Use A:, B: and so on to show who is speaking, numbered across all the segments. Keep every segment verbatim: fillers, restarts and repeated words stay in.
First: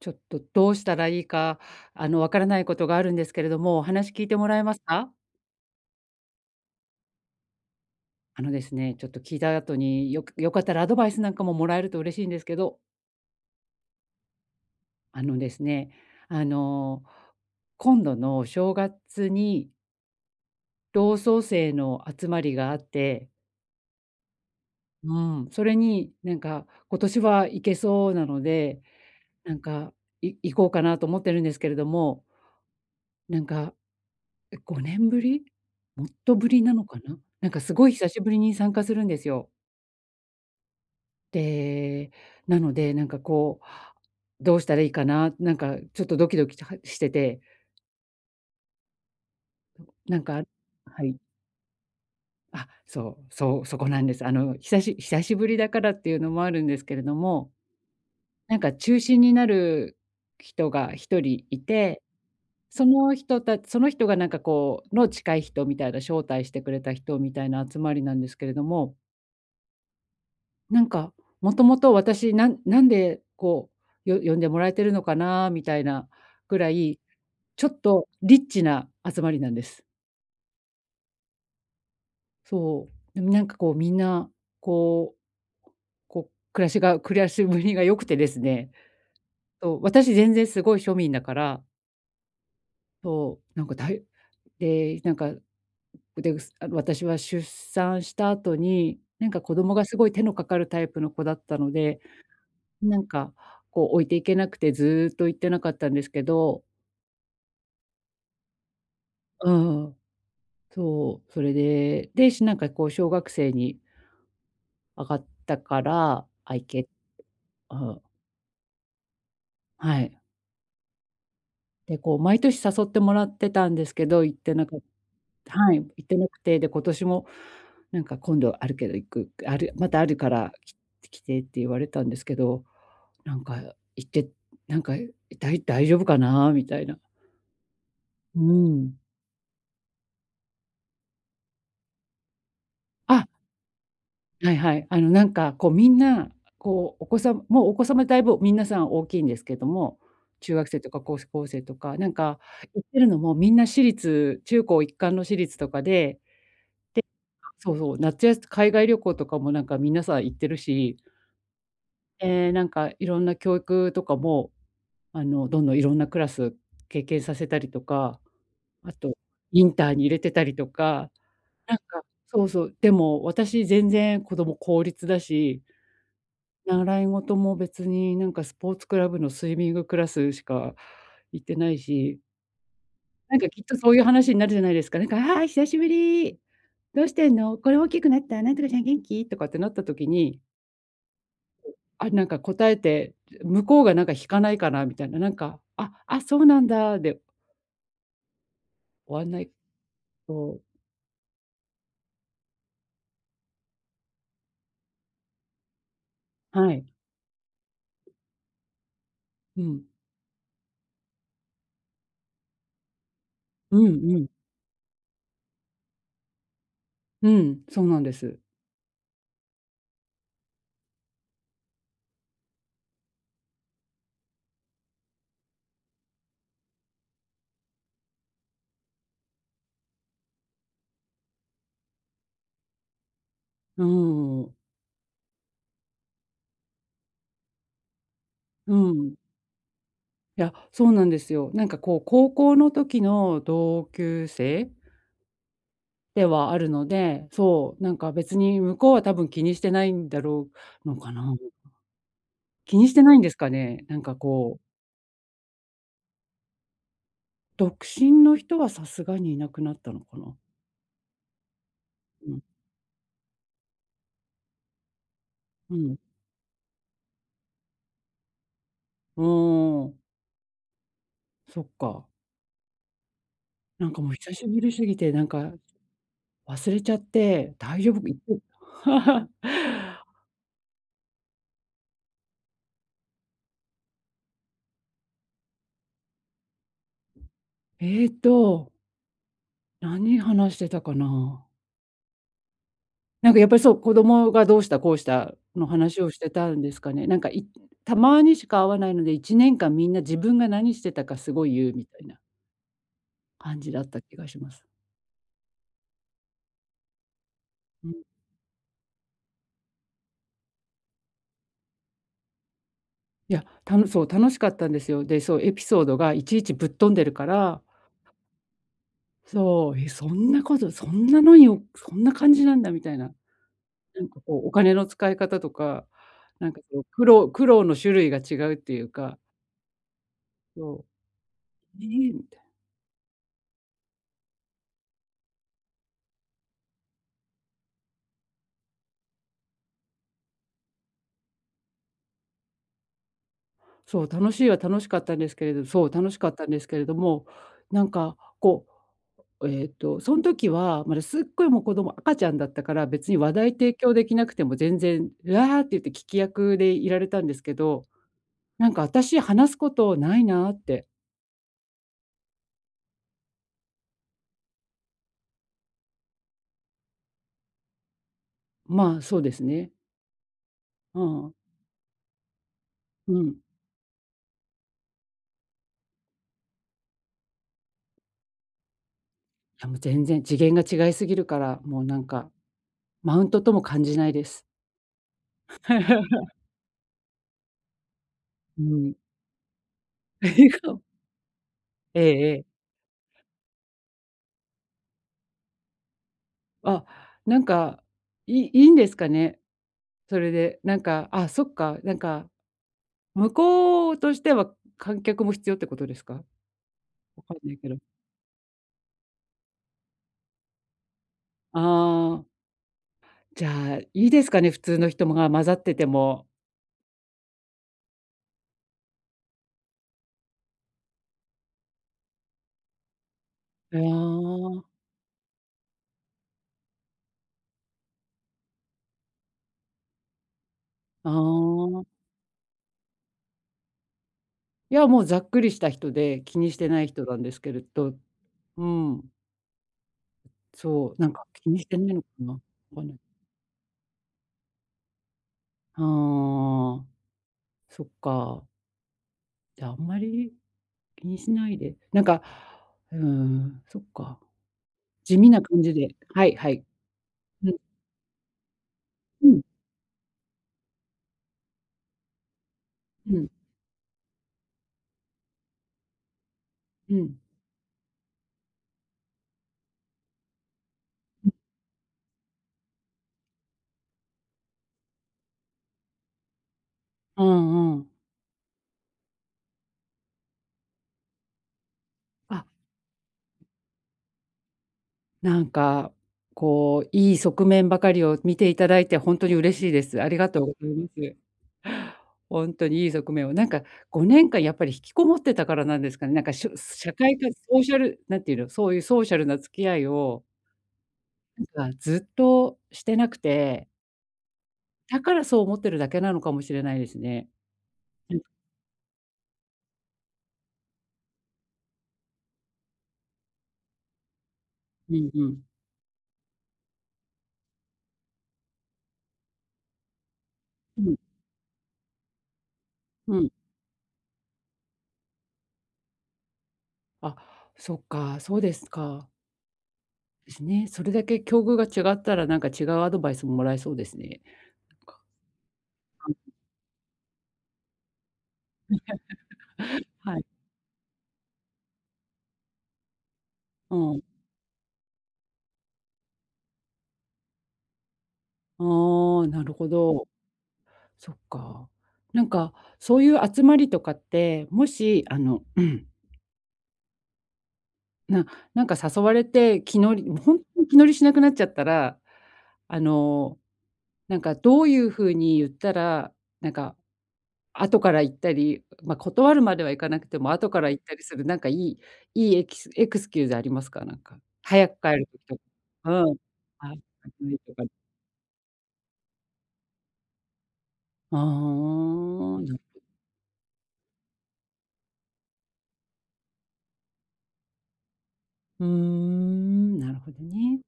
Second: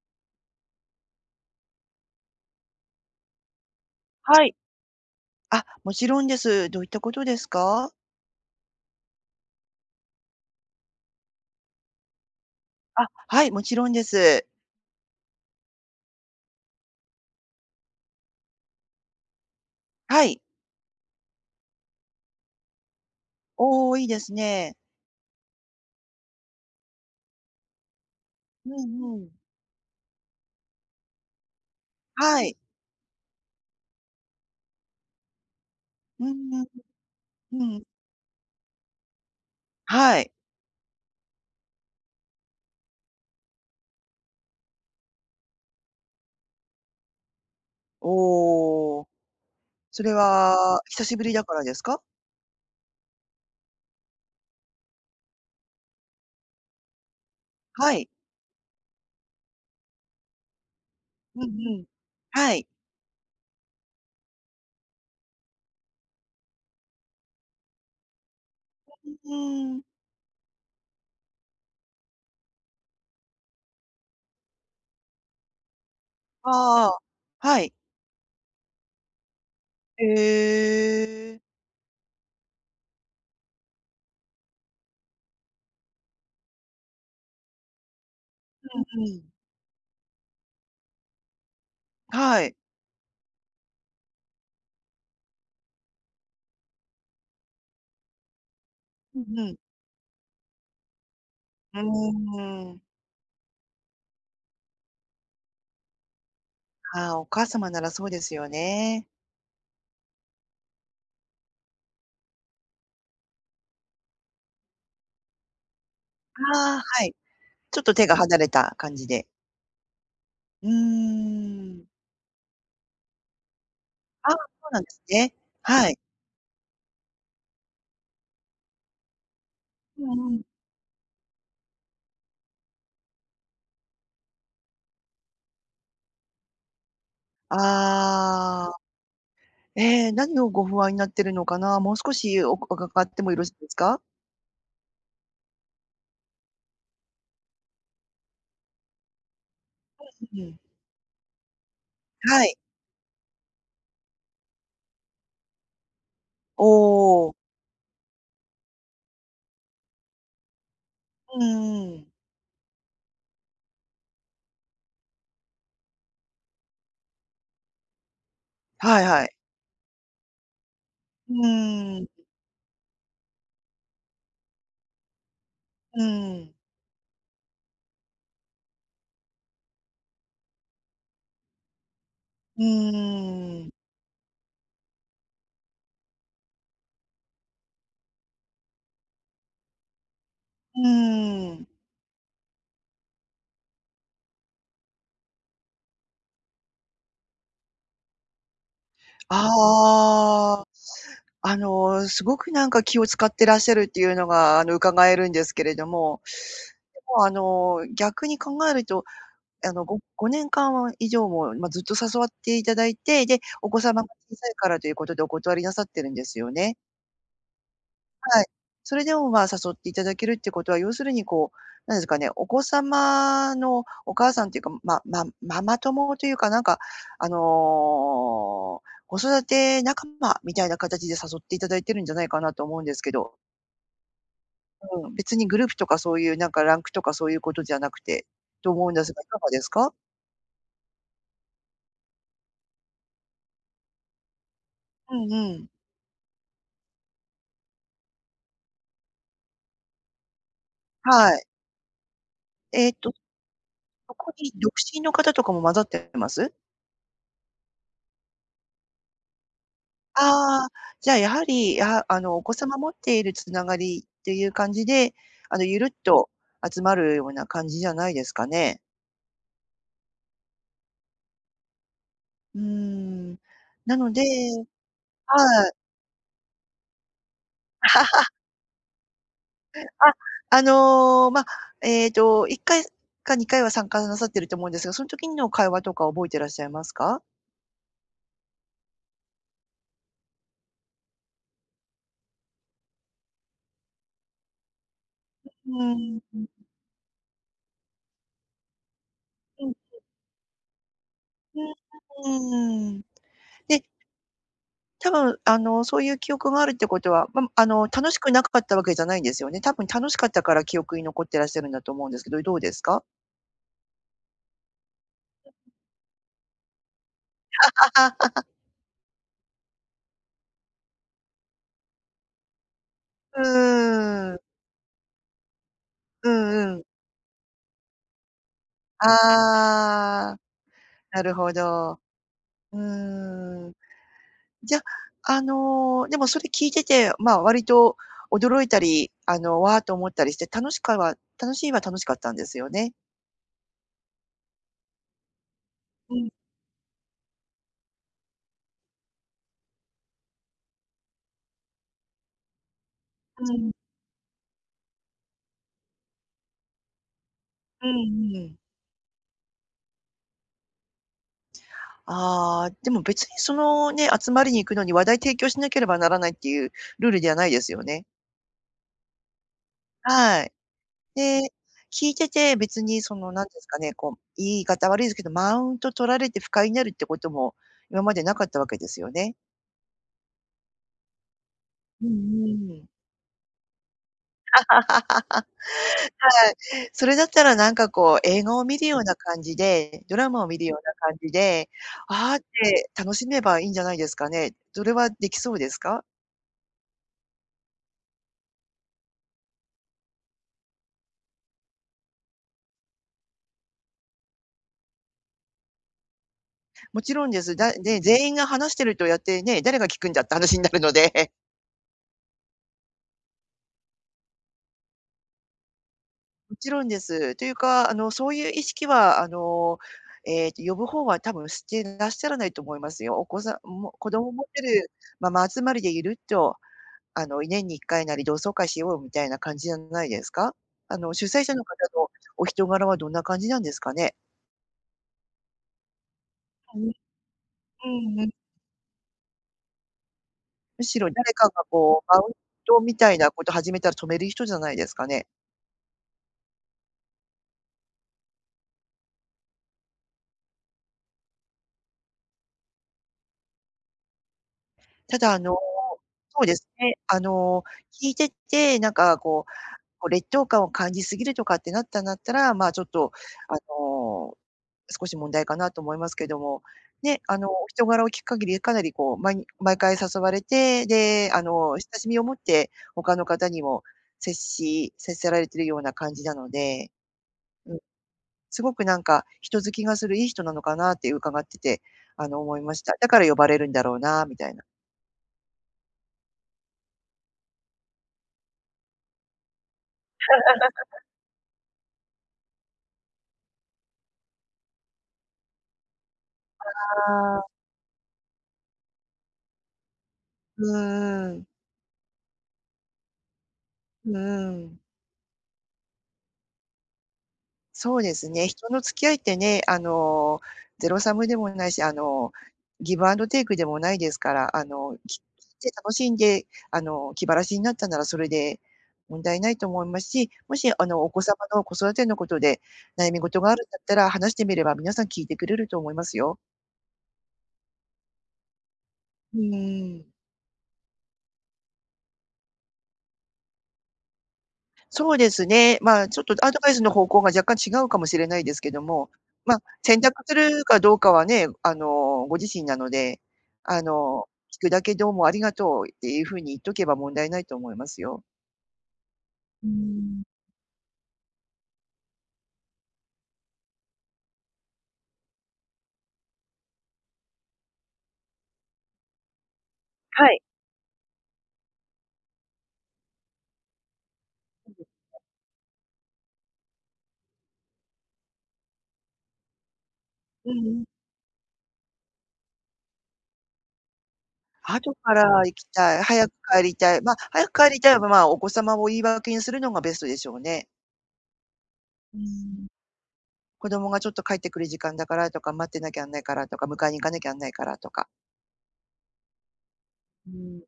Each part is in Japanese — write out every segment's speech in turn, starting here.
A: ちょっと、どうしたらいいか、あの、わからないことがあるんですけれども、お話聞いて
B: は
A: も
B: い。
A: らえますか？
B: あ、もちろんです。どういったことですか？
A: あのですね、ちょっと聞いた後によく良かったらアドバイスなんかももらえると嬉しいんですけど。
B: あ、はい、もちろんです。
A: あのですね、あの、今度の正月に
B: はい。
A: 同窓生の集まりがあって
B: おお、いいですね。
A: うーん。それに、なんか今年は行けそうなの
B: う
A: で、
B: んうん。
A: なんか、い行こうかなと思ってるんですけれども
B: はい。
A: なんか、え、ごねんぶり、もっ
B: うん
A: とぶ
B: うん、
A: り
B: う
A: なのかな、なんか
B: う
A: す
B: ん。
A: ごい久しぶりに参加するんですよ。
B: はい。
A: で、なので、なんかこう、どうしたらいいかな、なんかちょっとドキドキとはしてて
B: おお。
A: うん。
B: それ
A: なんか
B: は、久
A: は
B: し
A: い。
B: ぶりだからですか？
A: あ、そうそう、そこなんです。あの、久し久しぶりだからっていうのもあるんですけれども、
B: はい。
A: なんか中心になるきとがひと
B: う
A: りい
B: んうん。
A: て、
B: はい。
A: その人たその人がなんかこうの近い人みたいな、招待してくれた人みたいな集まりなんですけれども
B: わ、ううーん。
A: なんか、もともと私なんなんで、こう、よ呼んでもらえてるのかな、みたいなぐら
B: ああ、
A: い、
B: は
A: ちょ
B: い。
A: っとリッチな集まりなんです。
B: へえ。
A: そう。でも、なんかこう、みんなこうこう、暮らしが暮らしぶりが良くてですね。
B: うんうん。
A: そう、私全然すごい庶民だから。
B: はい。
A: そう。なんかだいで、なんか、うでうすあの、私は出産した後に、
B: う
A: なん
B: ん
A: か、
B: う
A: 子
B: ん。
A: 供がすごい手のかかるタイプの子だったの
B: うー
A: で、
B: ん。
A: なんか、こう置いていけなくてずっと行ってなかったんですけど。
B: ああ、お母様ならそうですよね。
A: うん。そう、それで、で、しなんかこう小学生に上がったから、あい
B: ああ、
A: け
B: はい。ちょっ
A: あ
B: と
A: あ。
B: 手が離れた感じで。
A: はい。
B: うーん。
A: で、こう毎年誘ってもらってたんですけど、
B: あ
A: 行
B: あ、
A: ってな
B: そう
A: か
B: なんですね。
A: はい。行
B: はい。
A: ってなくて、で、今年も、なんか、「今度あるけど行くくあるまた
B: う
A: あるか
B: んうん。
A: ら、きつ来て」って言われたんですけど、なんか、行って、なんか、だいだいじょぶかなみたいな。う
B: ああ。
A: ーん。
B: ええ、何をご不安になってるのかな、もう少しおかがかって
A: あ。
B: もよろしいですか？
A: はいはい。あの、なんかこう、みんな、こう、お子さんもうお子様だいぶ皆さん大きいんですけども、中 学生とかこうすこうせいとか、なんか、
B: はい。
A: 行ってるのもみんな私立中高一貫の私立とかで。で、
B: おお。
A: そうそう、なつやすつ海外旅行とかも、なんか、皆さん行ってるし。
B: うんうん。
A: え、なんか、いろんな教育とかも、あの、どんどんいろんなクラス経験させたりとか。あ
B: はい
A: と、
B: はい。
A: インターに入れてたりとか。
B: う
A: なん
B: ー
A: か、
B: ん。
A: そうそう、でも、私全然子ども公立だし。
B: うーん。
A: 習い事も別に、なんか、スポーツクラブのスイミングクラスしか行ってないし。
B: う
A: なんか、きっ
B: ーん。
A: とそういう話になるじゃないですか。なんか「ああ、久しぶり。どうしてんの？これ大きくなった、なんとかちゃん元気？」とかってなった時に
B: うん。
A: あ、なんか、答えて、だ向こうが、なんか、引かないかなみたいな。なんか、ああ、そうなんだ、で終わんない
B: あ
A: と
B: あ、あの、すごく、なんか、気を使ってらっしゃるっていうのが、あの、伺えるんですけれども、
A: はい。
B: でも、あの、逆に考えると、
A: う
B: あの、
A: ん。
B: ごごねんかん以上も、まあ、ずっと誘わっていただいて、で、お
A: う
B: 子
A: ん
B: 様が
A: うん。
B: 小さいからということでお断りなさってるんですよね？
A: うん。そうなんです。
B: はい。それでも、まあ、誘っていただけるっていうことは、要するに、こう、何すかね、お子様のお母さんっていうか、ママママ友というか、なんか、あの、子育て仲間みたいな形で誘っていただいてるんじゃないかなと思うんですけど。
A: うーん。
B: うん。別にグループとかそういう、なんか、ランクとかそういうことじゃなくて、と
A: う
B: 思うんです
A: ん。
B: が、いかがですか？
A: いや、そうなんですよ。なんか、こう、高校の時の同級生
B: うんうん。
A: ではあるので、そう、なんか、別に向こうは多分気にしてないんだろう、のか
B: は
A: な。
B: い。
A: 気
B: え
A: に
B: え
A: して
B: と、
A: ないんですかね？なん
B: そ
A: か、
B: こに
A: こう
B: 独身の方とかも混ざってます？
A: 独身の人はさすがにいなくなったのかな。
B: ああ、じゃあ、やはり、あ、あ
A: う
B: の、お
A: ん。
B: 子様持っているつながりっていう感じで、あの、
A: う
B: ゆるっ
A: ん。
B: と集まるような感じじゃないですかね。
A: うーん、おお。そっか。
B: うーん。
A: なん
B: な
A: かも
B: の
A: う
B: で
A: 久しぶりすぎて、なん
B: は
A: か
B: う。
A: 忘れちゃって、大丈夫か行っ て
B: へう、あ、あの、ま、えっと、いっかいすかにかいは参加なさってると思うんですが、そん時の会話とか覚えてらっしゃいますか？
A: えっと何話してたかな。なんかやっぱりそう、子供がどうした、こうした
B: う
A: の
B: うー
A: 話をし
B: ん、
A: て
B: うんうん。
A: たんですかね。なんかいたまにしか会わないので、いちねん
B: う
A: か
B: ん。
A: んみんな 自分が何してたかすご い言うみたいな
B: うーん。
A: 感じだ
B: で
A: った気がします。
B: たぶん、あの、そういう記憶があるってことは、ま、むあの、
A: うん。
B: 楽しくなくかったわけじゃないんですよね？たぶん楽しかったから記憶に残ってらっしゃるんだと思うんですけど、いどうですか？
A: いや、たのそう、楽しかったんですよ。で、そう、エピ ソードがいちいちぶっ飛んでるから そう、え、そんなことそんなのにをそんな感じなんだみたいな。
B: う
A: なんか
B: ー
A: こ
B: ん。
A: うお金の使い方とか、
B: う
A: なんか
B: んう
A: そ
B: ん。
A: う、苦労苦労の種類が違うっていうか
B: ああ、
A: そう
B: なるほ
A: 「え」
B: ど。
A: みたい。
B: うーん。じゃ、あの、でもそれ聞いてて、まあ、割と驚いたり、あの「わあ」と思ったりして、楽しかは楽しいは楽しかったんですよね？
A: そう、楽しいは楽しかったんですけれどそう、楽
B: う
A: しか
B: ん。
A: ったんですけれども、なんかこう、おえっと、そん時はまだすっごいもう子供赤ちゃんだったから、別に話題
B: うん。
A: 提供できなくても全然「うわ」って言って聞き役でいられたんですけ
B: う
A: ど
B: んうん。
A: 「なんか私、話すことないな」って。
B: ああ、でも別にそのね、集まりに行くのに、話題提供しなければならないっていうルールではないですよね？
A: まあ、そうですね。
B: はい。
A: あ、おお。
B: で、聞いてて別にそ
A: う
B: の
A: ん。
B: 何て言うんすかね、こう、言い方悪いですけど、マウント取られて不快になるってことも今まで無かったわけですよね？
A: いや、もう全然次元が違いすぎるから、もうな
B: う
A: ん
B: ん、う
A: か、
B: ーん。
A: マウントとも感じないです。
B: は い、それだったらなんかこう、映画
A: う
B: を観る
A: ん。
B: ような感じで、ドラマを
A: 映
B: 観る
A: 画
B: よ
A: を
B: うな感じで
A: ええ
B: 「あ
A: え
B: あ」っ
A: え。
B: て楽しめばいいんじゃないですかね。ぞれはできそうですか？
A: あ、なんか、いいいんですかね、それで。なんか、あ、そっか、なんか、向こうとしては、観客も必要ってことですか？
B: もち
A: わ
B: ろん
A: かん
B: で
A: な
B: す。
A: いけ
B: だ
A: ど。
B: で、全員が話しているとやってね、「誰が聞くんだ」って話になるので。
A: ああ。じゃあ、いいですかね、普通の人もが、混ざってても。
B: もちろんです。というか、あの、そういう意識はあの、ええと、呼ぶ方は多分してらっしゃらないと思いますよ。お子さん
A: あ
B: も、子供持って
A: あ。
B: るママ集まりでいると、あの、年にいっかいなり、「同窓会しよう」みたいな感じじゃないですか？あ
A: あ
B: の、主催者の方
A: あ。
B: のお人柄はどんな感じなんですかね？
A: いや、もうざっくりした人で、気にしてない
B: う
A: 人なんですけれど。う
B: ーん。
A: ーん。
B: む
A: そう、
B: し
A: な
B: ろ、
A: んか
B: 誰か
A: 気に
B: が、
A: してない
B: こ
A: の
B: う、
A: か
B: マウン
A: な。わ
B: ト
A: かんな
B: み
A: い。
B: たいなこと始めたら、止める人じゃないですかね？
A: はあ。そっか。じゃあ、あんまり、気にしないで、なんか、うーん、そっか。地
B: た
A: 味
B: だ、あ
A: な
B: の、
A: 感じで。はい
B: そう
A: は
B: で
A: い。
B: すね。あ
A: うん。
B: の、聞いてて、なんか、
A: うん。
B: こうこう、劣等感を感じすぎるとかってなったんだったら、まあ、ちょっと、
A: うん。
B: あの、少し問題かなと思いますけども、
A: うん。
B: ね。あの、お人柄を聞く限り、かなり、こう、まに毎回誘われて、
A: う
B: で、あの、親しみを持って、他の方にも、接し接せられているような感じなので、
A: うん
B: う
A: う
B: ん。
A: ん。
B: すごく、なんか、人好きがするいい人なのかなって伺ってて、あの、
A: あ。
B: 思いました。だから呼ばれるんだろうな、みたいな。
A: なんか、こういい側面ばかりを見て頂いてほんとに嬉しいです。ありがとうございま す。ほんとに、いい側面を、なんかごねんかんやっぱり引きこもってたからなんですかね。なんかしょす社会が、
B: ああ。
A: ソーシャルなんていうの、そういうソーシャルな付き合いを
B: うん、うーん。
A: なんかずっとしてなくて
B: うーん。
A: だから、そう思ってるだけなのかもしれないですね。
B: そうで
A: うん。
B: すね、人の付き合いってね、あの、ゼロサムでもないし、あの、ギブアンドテイクでもないですから、あ
A: う
B: の、
A: ん
B: きき
A: うん。
B: て楽しんで、あの、気晴らしになったなら、それで、問題ないと思いますし、もし
A: う
B: あ
A: ん。
B: の、お子様の子育てのことで、悩
A: う
B: み
A: ん。
B: 事があるんだったら、話してみれば皆さん聞いてくれると思いますよ。
A: あ、そっか、そうですか。
B: うーん。
A: ですね、それだけ境遇が違ったら、なんか違うアドバイスももらえそうですね。なんか。
B: そうですね、まあ、
A: は
B: ちょっ
A: い。
B: とアドバイスの方向が若干違うかもしれないですけども、ま、選
A: は
B: 択
A: い。
B: するかどうかはね、あの、ご自身なので、
A: う
B: あ
A: ん。
B: の、聞くだけどうもありがとう、っていうふうに言っとけば問題ないと思いますよ。
A: ああ、なる
B: う
A: ほ
B: ー
A: ど。
B: ん。
A: そっか。なんかそういう集まりとかって、もしあの、うん。ななんか誘われて、気乗りもう
B: は
A: ほん
B: い。
A: と気乗りしなくなっちゃったら、あの、なんかどう
B: そう
A: い
B: です
A: う風
B: か。
A: に言ったら、なんか、後から行ったり、ま、う断るまではいかなくても、後
B: うん
A: か
B: う
A: ら行
B: ん。
A: ったりするなんか良い良いエキスエクスキューズありますか？なんか。はや帰
B: 後
A: る
B: か
A: 時
B: ら
A: と
B: 行き
A: う
B: たい、
A: ん。
B: 早く帰
A: あ、
B: り
A: さ
B: たい、
A: く
B: ま、
A: え
B: 早
A: と
B: く
A: か
B: 帰りたいは、まあ、お子様を言い訳にするのがベストでしょうね。
A: あ、あ
B: うー
A: ん、な
B: ん
A: う
B: 「子供がちょっと帰ってくる時間だから」とか「待ってなきゃあんないから」とか「迎えに行かなきゃんあんないから」とか。
A: うーん、なるほど
B: うーん、ん
A: ね。
B: ん。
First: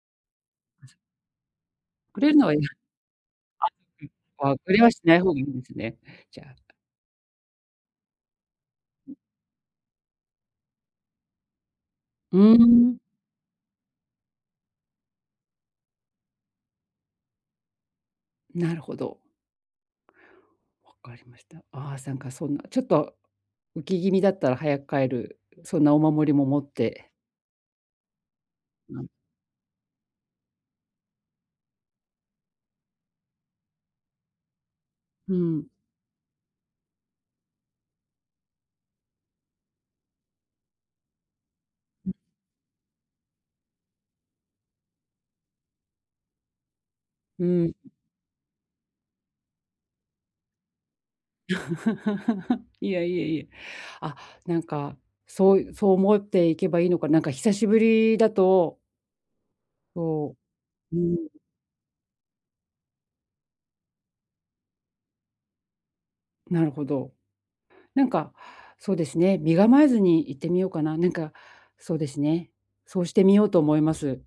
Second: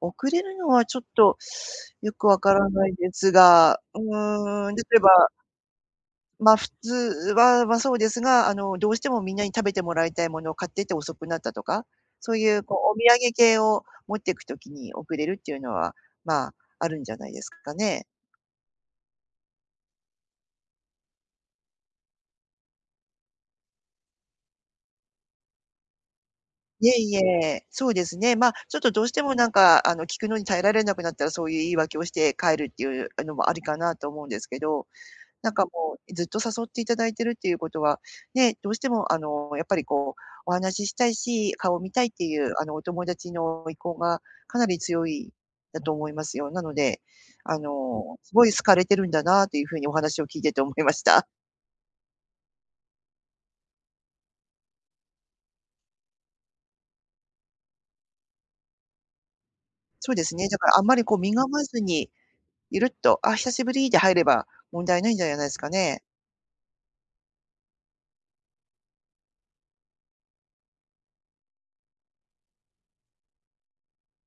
B: 遅れるのは
A: あ
B: ち
A: そ
B: ょっと、よ
A: く
B: く
A: れる
B: わ
A: の
B: か
A: はいい
B: ら
A: や。
B: ないですが、う
A: あ、うん、は
B: ー
A: そ
B: ん、
A: れ
B: 例
A: は
B: え
A: し
B: ば、
A: ない
B: あ、
A: 方がいいんですね、じゃあ。
B: ま、普通は、ま、そうですが、あの、どうして
A: うん。
B: もみんなに食べてもらいたいものを買ってて遅くなったとか、そ
A: う
B: う
A: ー
B: いうこう、お
A: ん。
B: 土産系を持ってくときに遅れるっていうのは、まあ、あるんじゃないですかね。
A: なるほど。分かりました。ああ、さんかそんな、ちょっと、浮き気味だったら早く帰る、そんなお守りも持っ
B: いえ
A: て。
B: いえ、そうですね、ま、ちょっと
A: うあ
B: ど
A: ん。
B: うしてもなんか、あの、聞くのに耐えられなくなったら、そういう言い訳をして帰るっていうのもありかなと思うんですけど、
A: う
B: なんか
A: ん。
B: もう、え、ずっと誘っていただいているっていうことは、ね、どうしてもあの、やっぱりこう、お話ししたいし、顔を見たい
A: う
B: っ
A: ん。
B: ていうあの、お友達の意向がかなり強い、だと思いますよ。なので、
A: うー
B: あ
A: ん、うん。
B: の、すごい好かれてるんだなというふうにお話を聞いてて思いました。
A: いや、いえいえ、あ、なんか、そういうそう思っていけばいいのか、なんか久しぶりだと
B: そうです
A: そ
B: ね、だからあんま
A: う。うー
B: りこう身
A: ん。
B: がまずに、ゆるっと、「あ、久しぶり」で入れば問題ないんじゃやないすかね。
A: なるほど。なんか、そうですね、身構えずに行ってみようかな。なんか、そうですね。そうしてみようと思います。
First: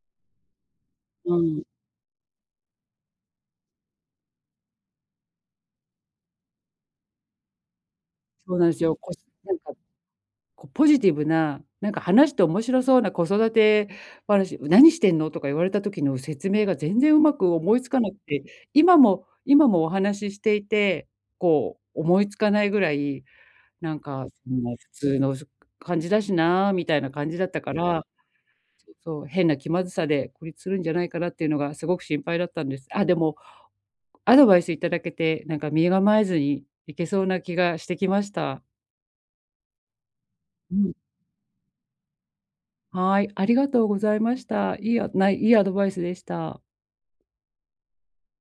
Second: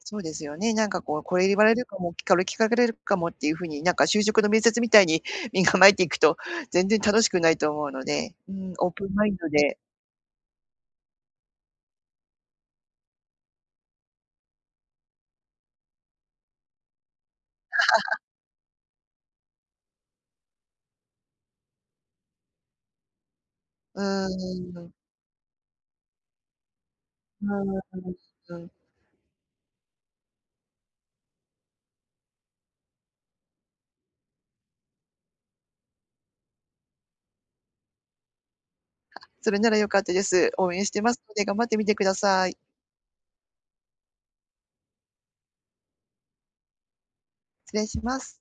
B: そうですよね、なんかこう
A: う
B: 「これ言わ
A: ん。
B: れるかも、きかる聞かれれるかも」っていうふうに、なんか就職の面接みたいに身構えていくと、全然楽しくないと思うので、うー
A: そうなん
B: ん、
A: です
B: オー
A: よ。
B: プ
A: こ
B: ン
A: し
B: マインド
A: なんか
B: で
A: こうポジティブな、なんか話して面白そうな子育て話、「う、何してんの」とか言われた時の説明が全然上手く思いつかなく て、今も今もお話ししていて、こう思いつかないぐらい、「なん
B: う
A: かそんな普
B: ーん。
A: 通の、すく感じだしな」みたいな感じだ
B: う
A: った
B: ん、
A: か
B: う
A: ら。
B: ん、うん。
A: ちょっと変な気まずさで孤立するんじゃないかなっていうのがすごく心配だったんです。あ、でも、アドバイス頂けて、なんか身構えずにいけそうな気がしてきました。
B: それなら良かったです。応
A: う
B: 援し
A: ん。
B: てますので頑張ってみてください。
A: はい、ありがとうございました。いいあないいいアドバイスでした。
B: 失礼します。